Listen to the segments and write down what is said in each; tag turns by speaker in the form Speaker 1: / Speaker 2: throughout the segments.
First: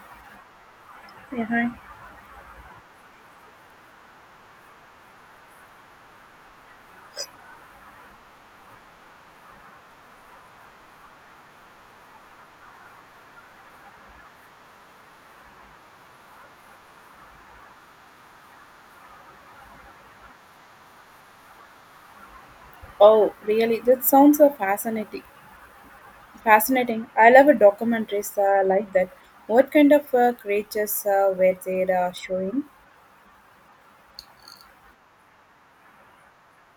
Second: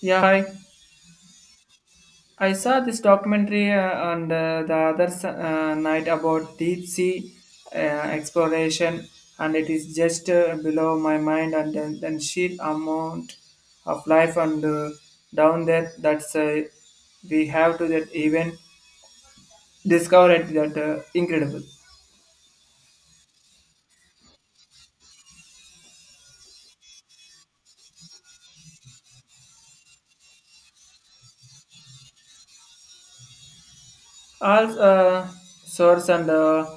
Speaker 1: Yeah, hi.
Speaker 2: Yeah, hi.
Speaker 1: I saw this documentary on the other night about deep sea exploration, and it is just below my mind. And then sheer amount of life and down there that's we have to that even discover it that incredible.
Speaker 2: Oh, really? That sounds so fascinating. Fascinating. I love a documentaries like that. What kind of creatures were they showing?
Speaker 1: All source and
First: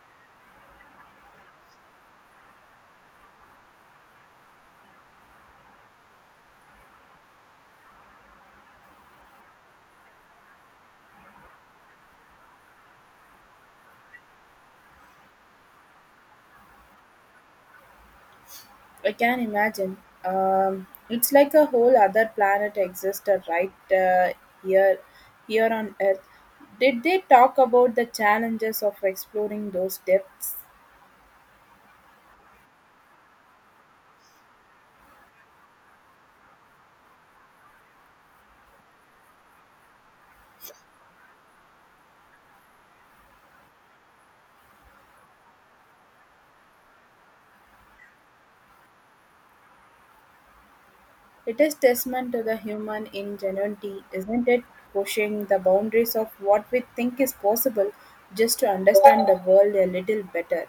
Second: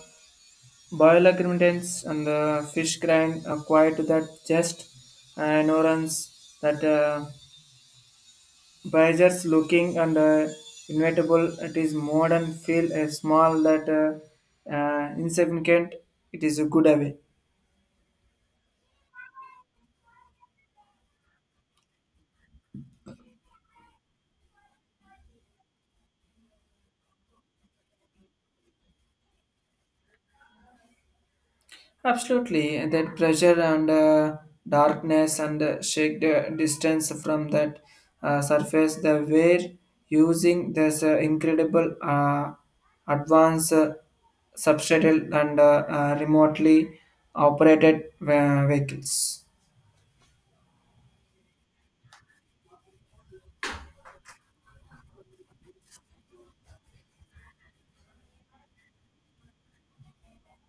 Speaker 1: bioluminescence and fish grind are quiet to that just ignorance that. By just looking and inevitable, it is modern, feel a small that insignificant, it is a good away.
Speaker 2: I can imagine. It's like a whole other planet existed right here, here on Earth. Did they talk about the challenges of exploring those depths?
Speaker 1: Absolutely, and that pressure and darkness and shake the distance from that surface, the were using this incredible advanced substratal and remotely operated vehicles.
Speaker 2: It is testament to the human ingenuity, isn't it? Pushing the boundaries of what we think is possible just to understand the world a little better.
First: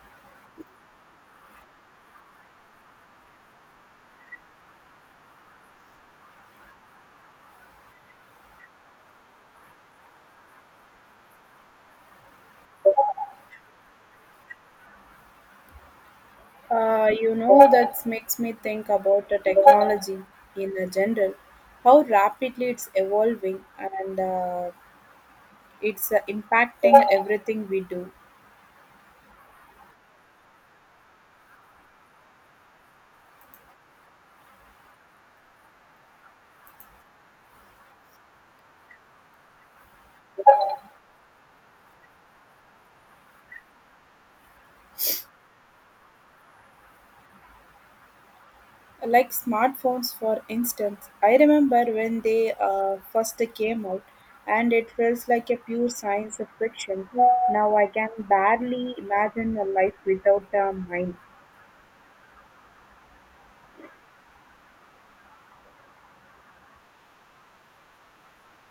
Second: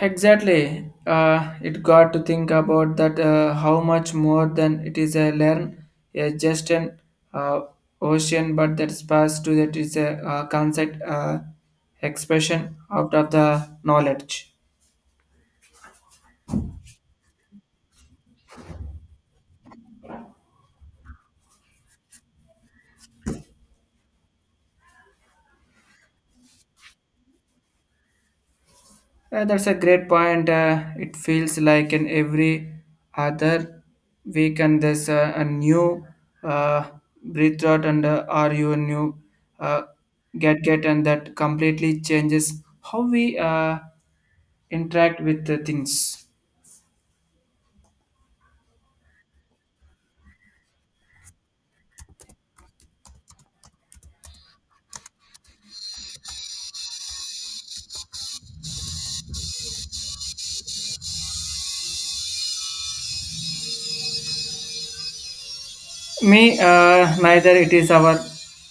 Speaker 1: Exactly. It got to think about that how much more than it is a learn, a just an uh, ocean, but that space to that is a concept expression out of the knowledge.
Speaker 2: That makes me think about the technology in a general, how rapidly it's evolving and it's impacting everything we do.
Speaker 1: That's a great point. It feels like in every other week, and there's a new uh, breath out and are you new uh, get, and that completely changes how we interact with the things.
Speaker 2: Like smartphones, for instance, I remember when they first came out, and it felt like a pure science of fiction. Now I can barely imagine a life without a mind.
Speaker 1: Me, neither it is our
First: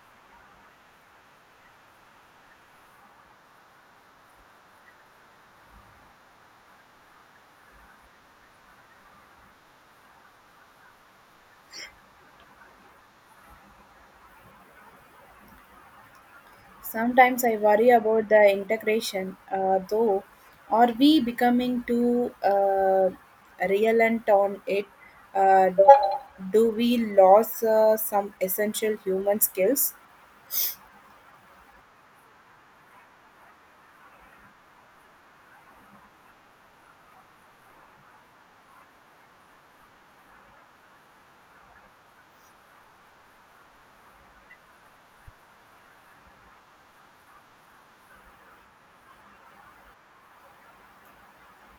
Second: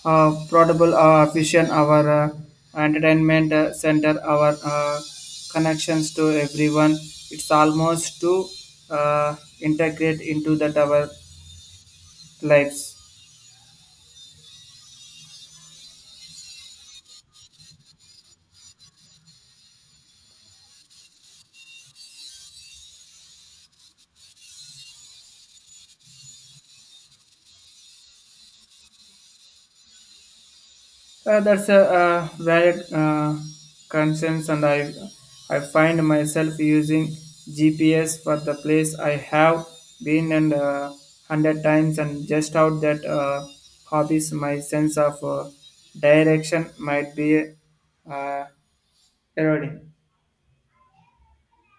Speaker 1: portable vision, our entertainment center, our connections to everyone. It's almost to integrate into that our lives.
Speaker 2: Sometimes I worry about the integration, though. Are we becoming too reliant on it? Uh, do we lose some essential human skills?
Speaker 1: That's a valid concerns, and I find myself using GPS for the place I have been and hundred times, and just out that hobbies, my sense of direction might be uh, eroding.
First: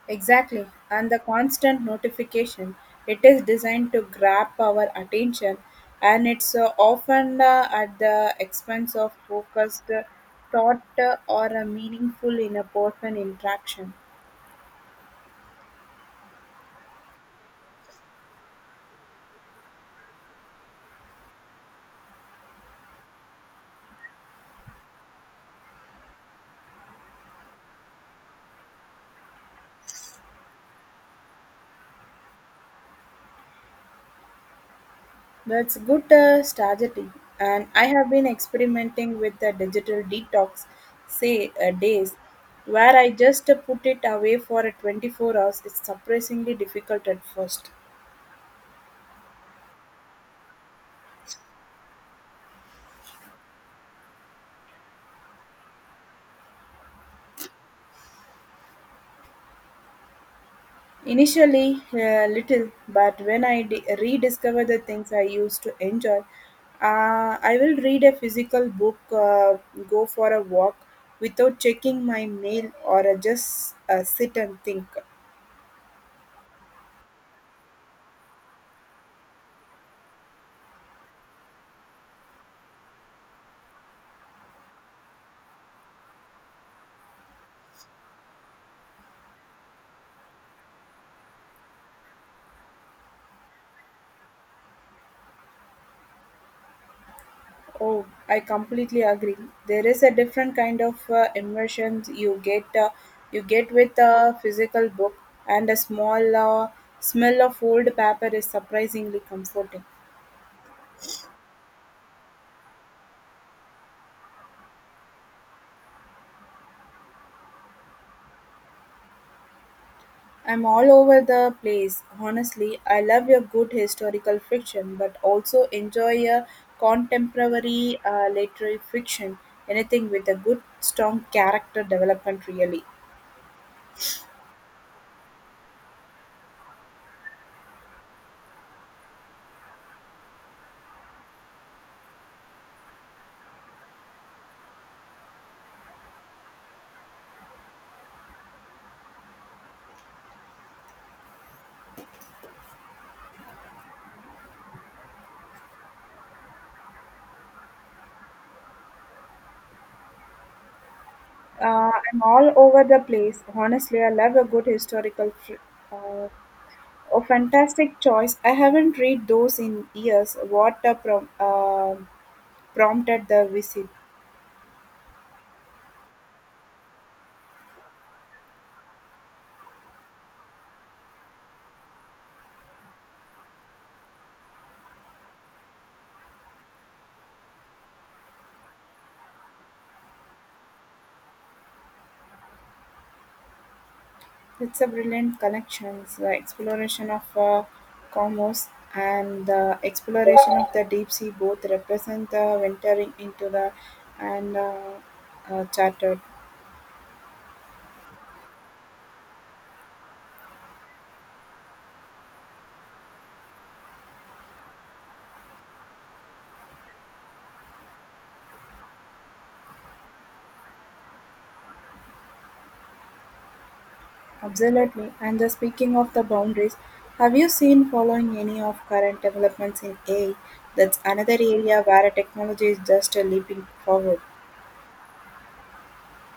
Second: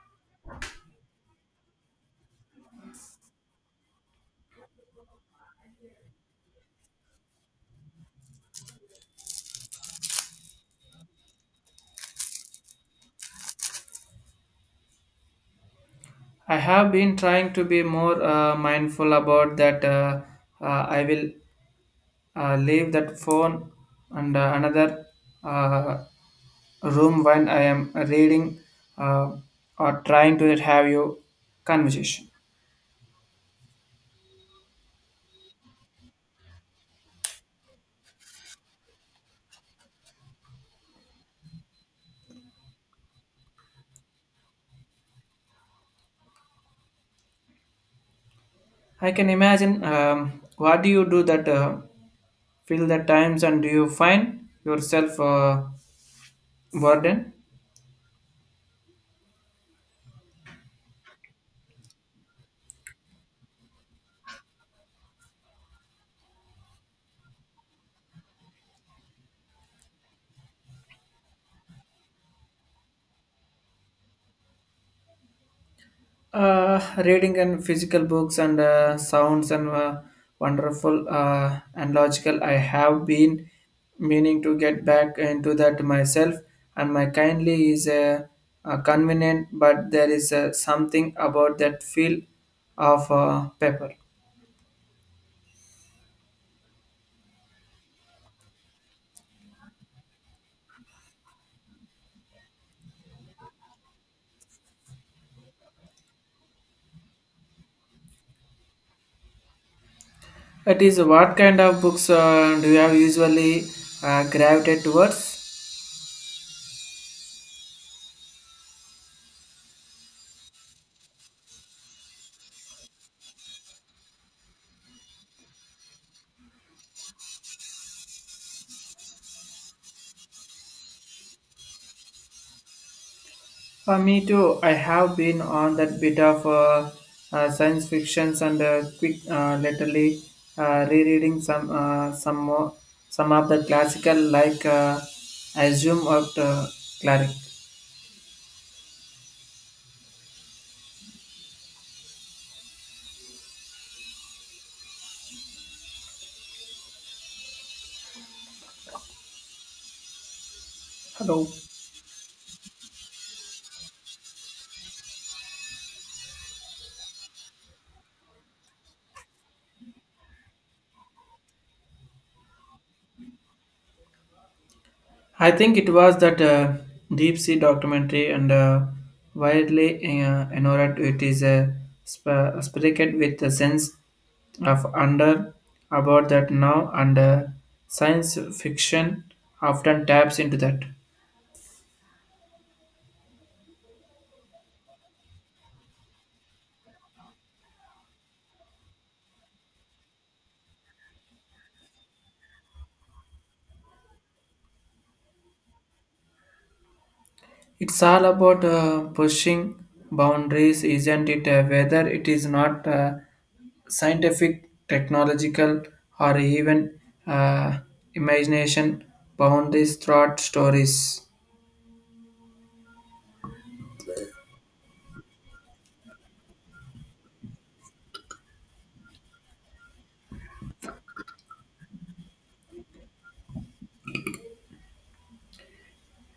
Speaker 2: Exactly, and the constant notification. It is designed to grab our attention, and it's often at the expense of focused thought or a meaningful in a person interaction.
Speaker 1: I have been trying to be more mindful about that. I will leave that phone and another uh, room when I am reading uh, or trying to have your conversation.
Speaker 2: That's good strategy, and I have been experimenting with the digital detox, say days, where I just put it away for 24 hours. It's surprisingly difficult at first.
Speaker 1: I can imagine. What do you do that fill the times and do you find yourself burdened?
Speaker 2: Initially, little, but when rediscover the things I used to enjoy, I will read a physical book, go for a walk without checking my mail, or just sit and think.
Speaker 1: Uh, reading and physical books and sounds and wonderful and logical. I have been meaning to get back into that myself, and my kindly is convenient, but there is something about that feel of paper.
Speaker 2: Oh, I completely agree. There is a different kind of immersion you get. You get with a physical book, and a small smell of old paper is surprisingly comforting.
Speaker 1: It is what kind of books do you have usually gravitated towards?
Speaker 2: I'm all over the place. Honestly, I love a good historical fiction, but also enjoy a contemporary literary fiction. Anything with a good, strong character development, really.
Speaker 1: Me too. I have been on that bit of science fictions and quick, lately rereading some more, some of the classical like Assume of Cleric. Hello.
Speaker 2: I'm all over the place. Honestly, I love a good historical. Uh, a fantastic choice. I haven't read those in years. What prompted the visit?
Speaker 1: I think it was that deep sea documentary and widely ignored. It is spread with a sense of wonder about that now, and science fiction often taps into that.
Speaker 2: It's a brilliant collection, the exploration of cosmos and the exploration of the deep sea both represent the venturing into the and chartered.
Speaker 1: It's all about pushing boundaries, isn't it? Whether it is not scientific, technological, or even uh, imagination boundaries throughout stories.
Speaker 2: Absolutely. And the speaking of the boundaries, have you seen following any of current developments in AI? That's another area where technology is just leaping forward.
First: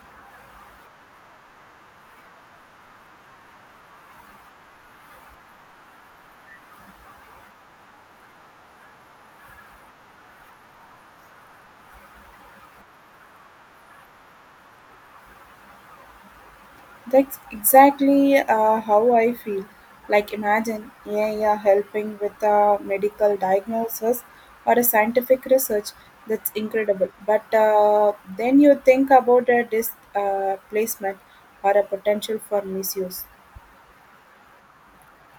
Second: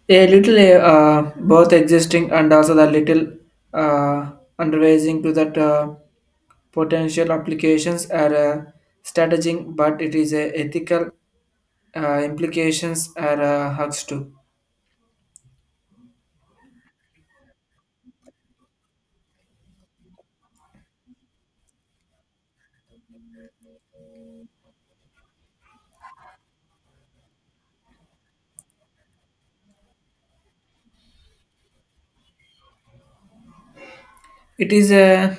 Speaker 1: A little both existing and also the little uh, undervising to that potential applications are strategizing, but it is a ethical implications are hugs too.
Speaker 2: That's exactly how I feel. Like imagine AI helping with a medical diagnosis or a scientific research. That's incredible. But then you think about a displacement or a potential for misuse.
Speaker 1: It is a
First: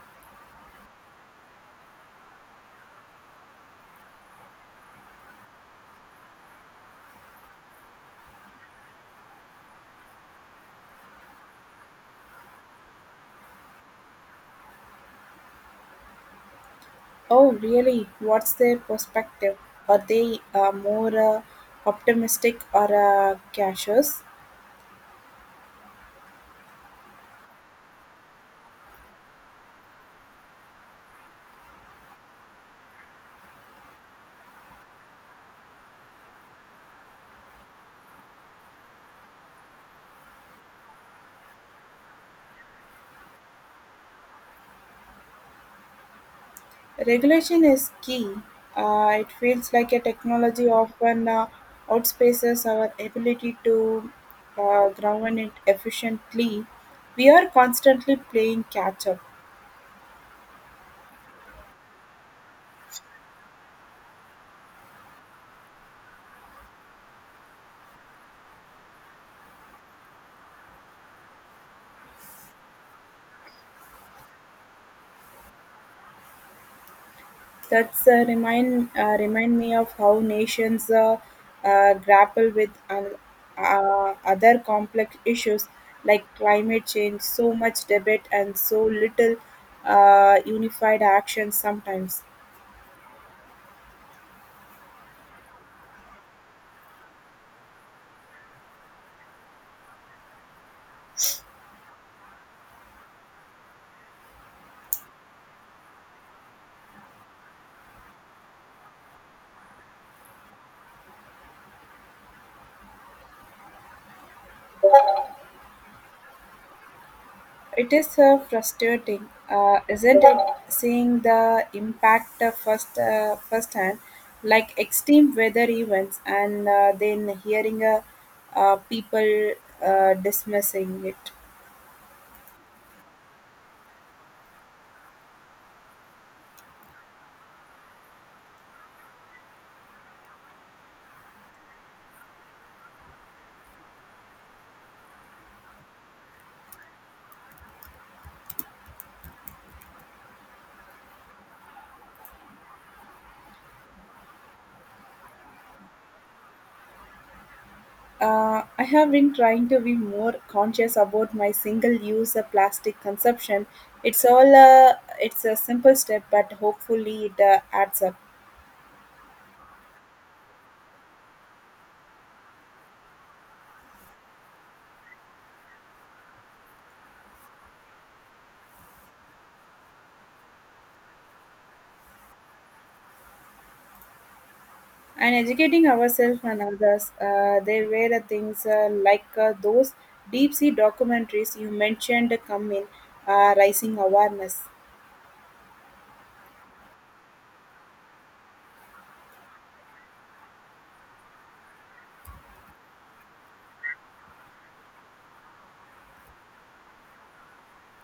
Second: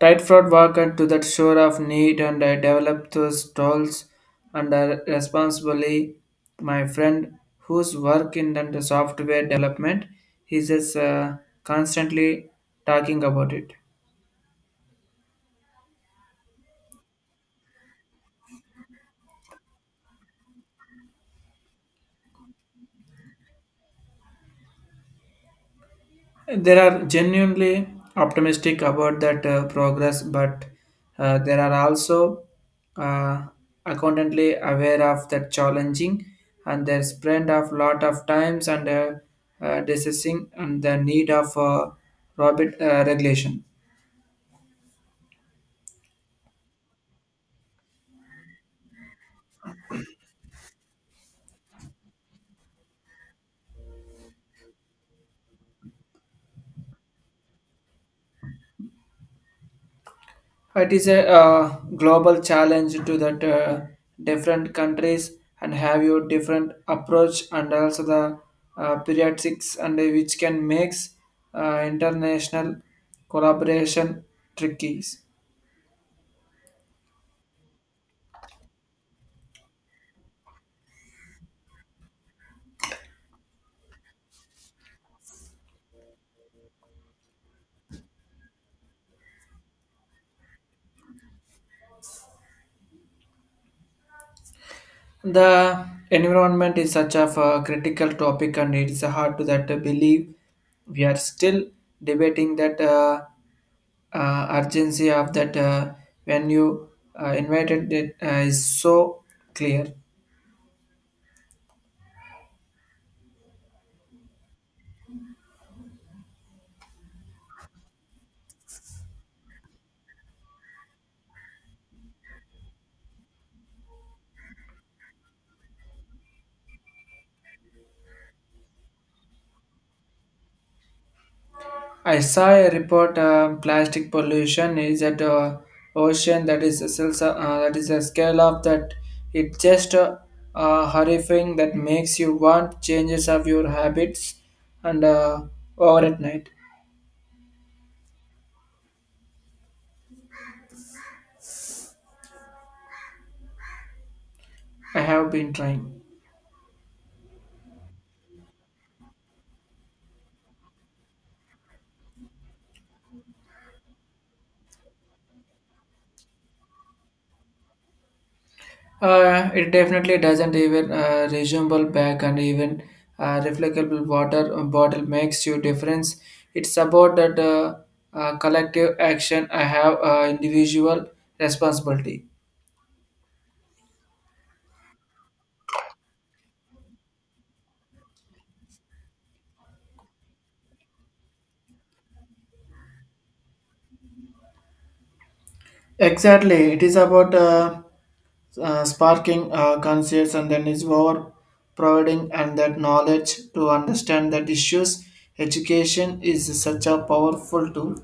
Speaker 1: tight fraud worker to that shore of need and I develop those tools and responsibly. My friend whose work in the software development, he's just constantly talking about it.
Speaker 2: Oh, really? What's their perspective? Are they more optimistic or cautious?
Speaker 1: There are genuinely optimistic about that progress, but there are also uh, accountantly aware of that challenging and their spend a lot of times and discussing and the need of robot regulation.
Speaker 2: Regulation is key. It feels like a technology often outspaces our ability to govern it efficiently. We are constantly playing catch up.
Speaker 1: It is a global challenge to that different countries and have your different approach and also the periodics and which can makes international collaboration tricky.
Speaker 2: That's remind me of how nations grapple with other complex issues like climate change. So much debate and so little unified action sometimes.
Speaker 1: The environment is such of a critical topic and it is hard to that believe we are still debating that urgency of that when you invited it is so clear.
Speaker 2: It is frustrating, isn't it? Seeing the impact firsthand, like extreme weather events, and then hearing people dismissing it.
Speaker 1: I saw a report. Plastic pollution is at ocean that is that is a scale of that it just horrifying that makes you want changes of your habits and over at night. I have been trying.
Speaker 2: I have been trying to be more conscious about my single-use plastic consumption. It's all uh, it's a simple step, but hopefully it adds up.
Speaker 1: It definitely doesn't even resumeable back and even reflectable water bottle makes you difference. It's about that collective action. I have individual responsibility.
Speaker 2: And educating ourselves and others. There were the things those deep sea documentaries you mentioned come in rising awareness.
Speaker 1: Exactly, it is about sparking conscience and then is over providing and that knowledge to understand that issues. Education is such a powerful tool.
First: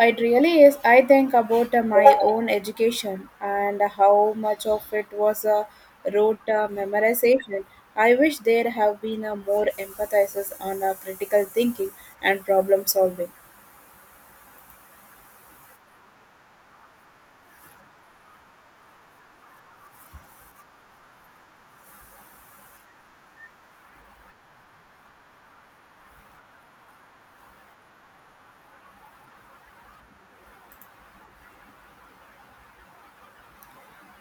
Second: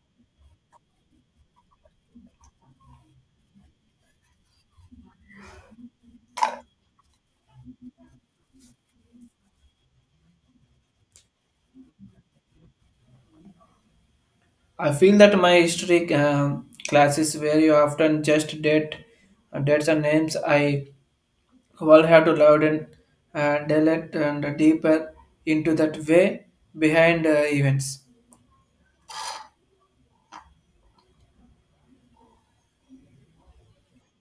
Speaker 2: It really is. I think about my own education and how much of it was rote memorization. I wish there have been more emphasis on critical thinking and problem solving.
Speaker 1: I feel that my history classes where you often just dates and names. I all have to louden and delete and deeper into that way behind events.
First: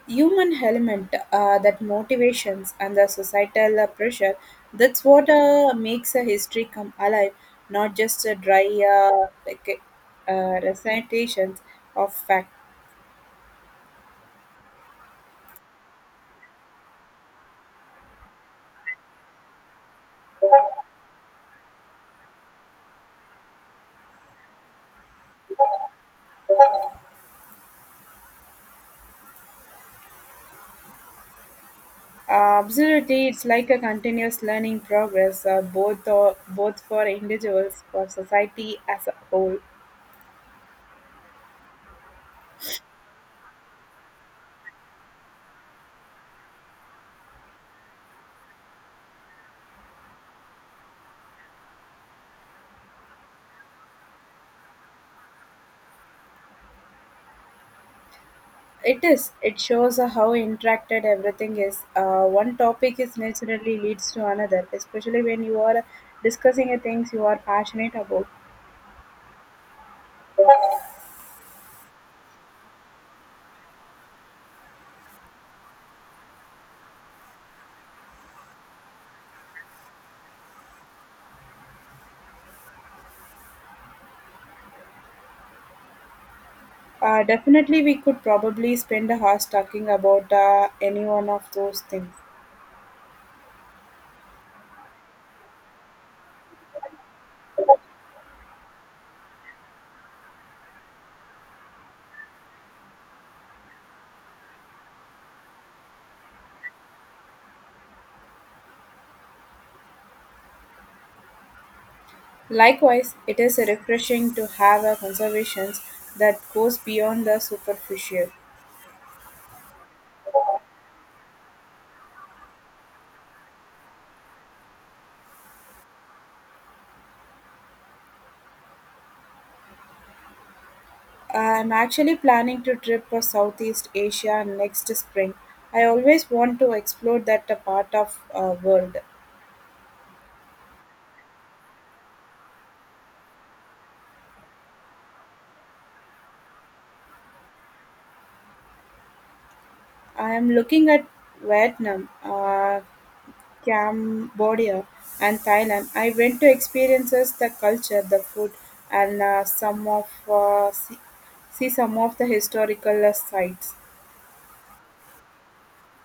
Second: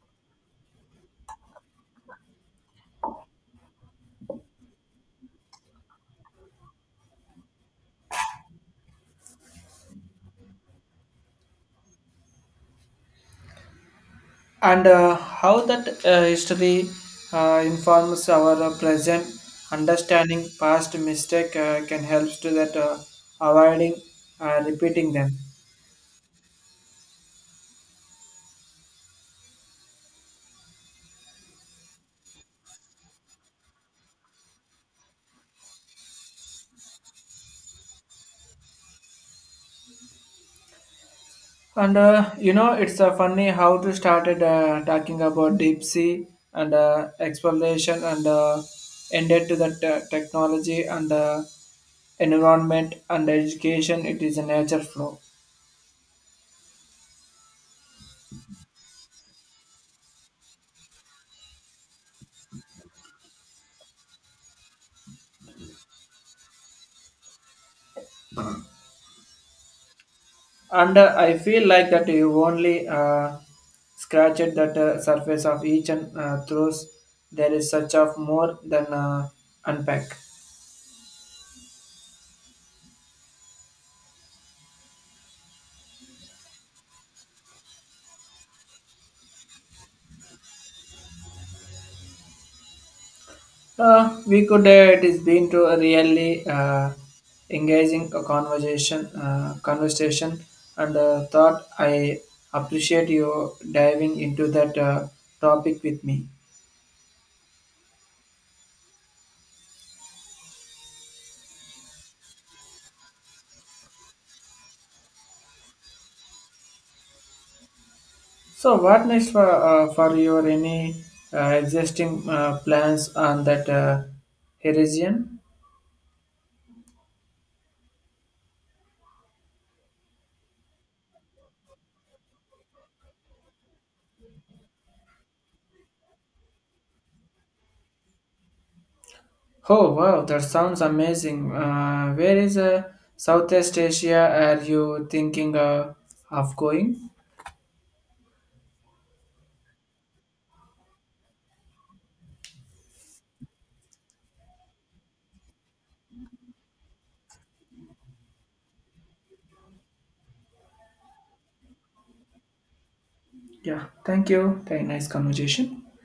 Speaker 2: Human element, that motivations and the societal pressure, that's what makes a history come alive, not just a dry recitations of fact.
Speaker 1: And how that history informs our present understanding past mistake can help to that avoiding repeating them.
Speaker 2: Absolutely, it's like a continuous learning progress, both for individuals, for society as a whole.
Speaker 1: And it's funny how to started talking about deep sea and exploration and ended to that technology and environment and education it is a nature flow.
Speaker 2: It is. It shows how interacted everything is. One topic is naturally leads to another, especially when you are discussing a things you are passionate about.
Speaker 1: And I feel like that you only scratched that surface of each and throws there is such of more than unpack.
Speaker 2: Definitely, we could probably spend a hours talking about any one of those things.
Speaker 1: We could, it is been to a really engaging a conversation and thought I appreciate you diving into that topic with me.
Speaker 2: Likewise, it is refreshing to have a conversation that goes beyond the superficial.
Speaker 1: So what next for your any existing plans on that horizon?
Speaker 2: I'm actually planning to trip for Southeast Asia next spring. I always want to explore that part of world.
Speaker 1: Oh wow, that sounds amazing. Where is Southeast Asia are you thinking of going?
Speaker 2: I am looking at Vietnam, Cambodia and Thailand, I went to experiences the culture, the food, and see some of the historical sites.
Speaker 1: Yeah, thank you. Very nice conversation.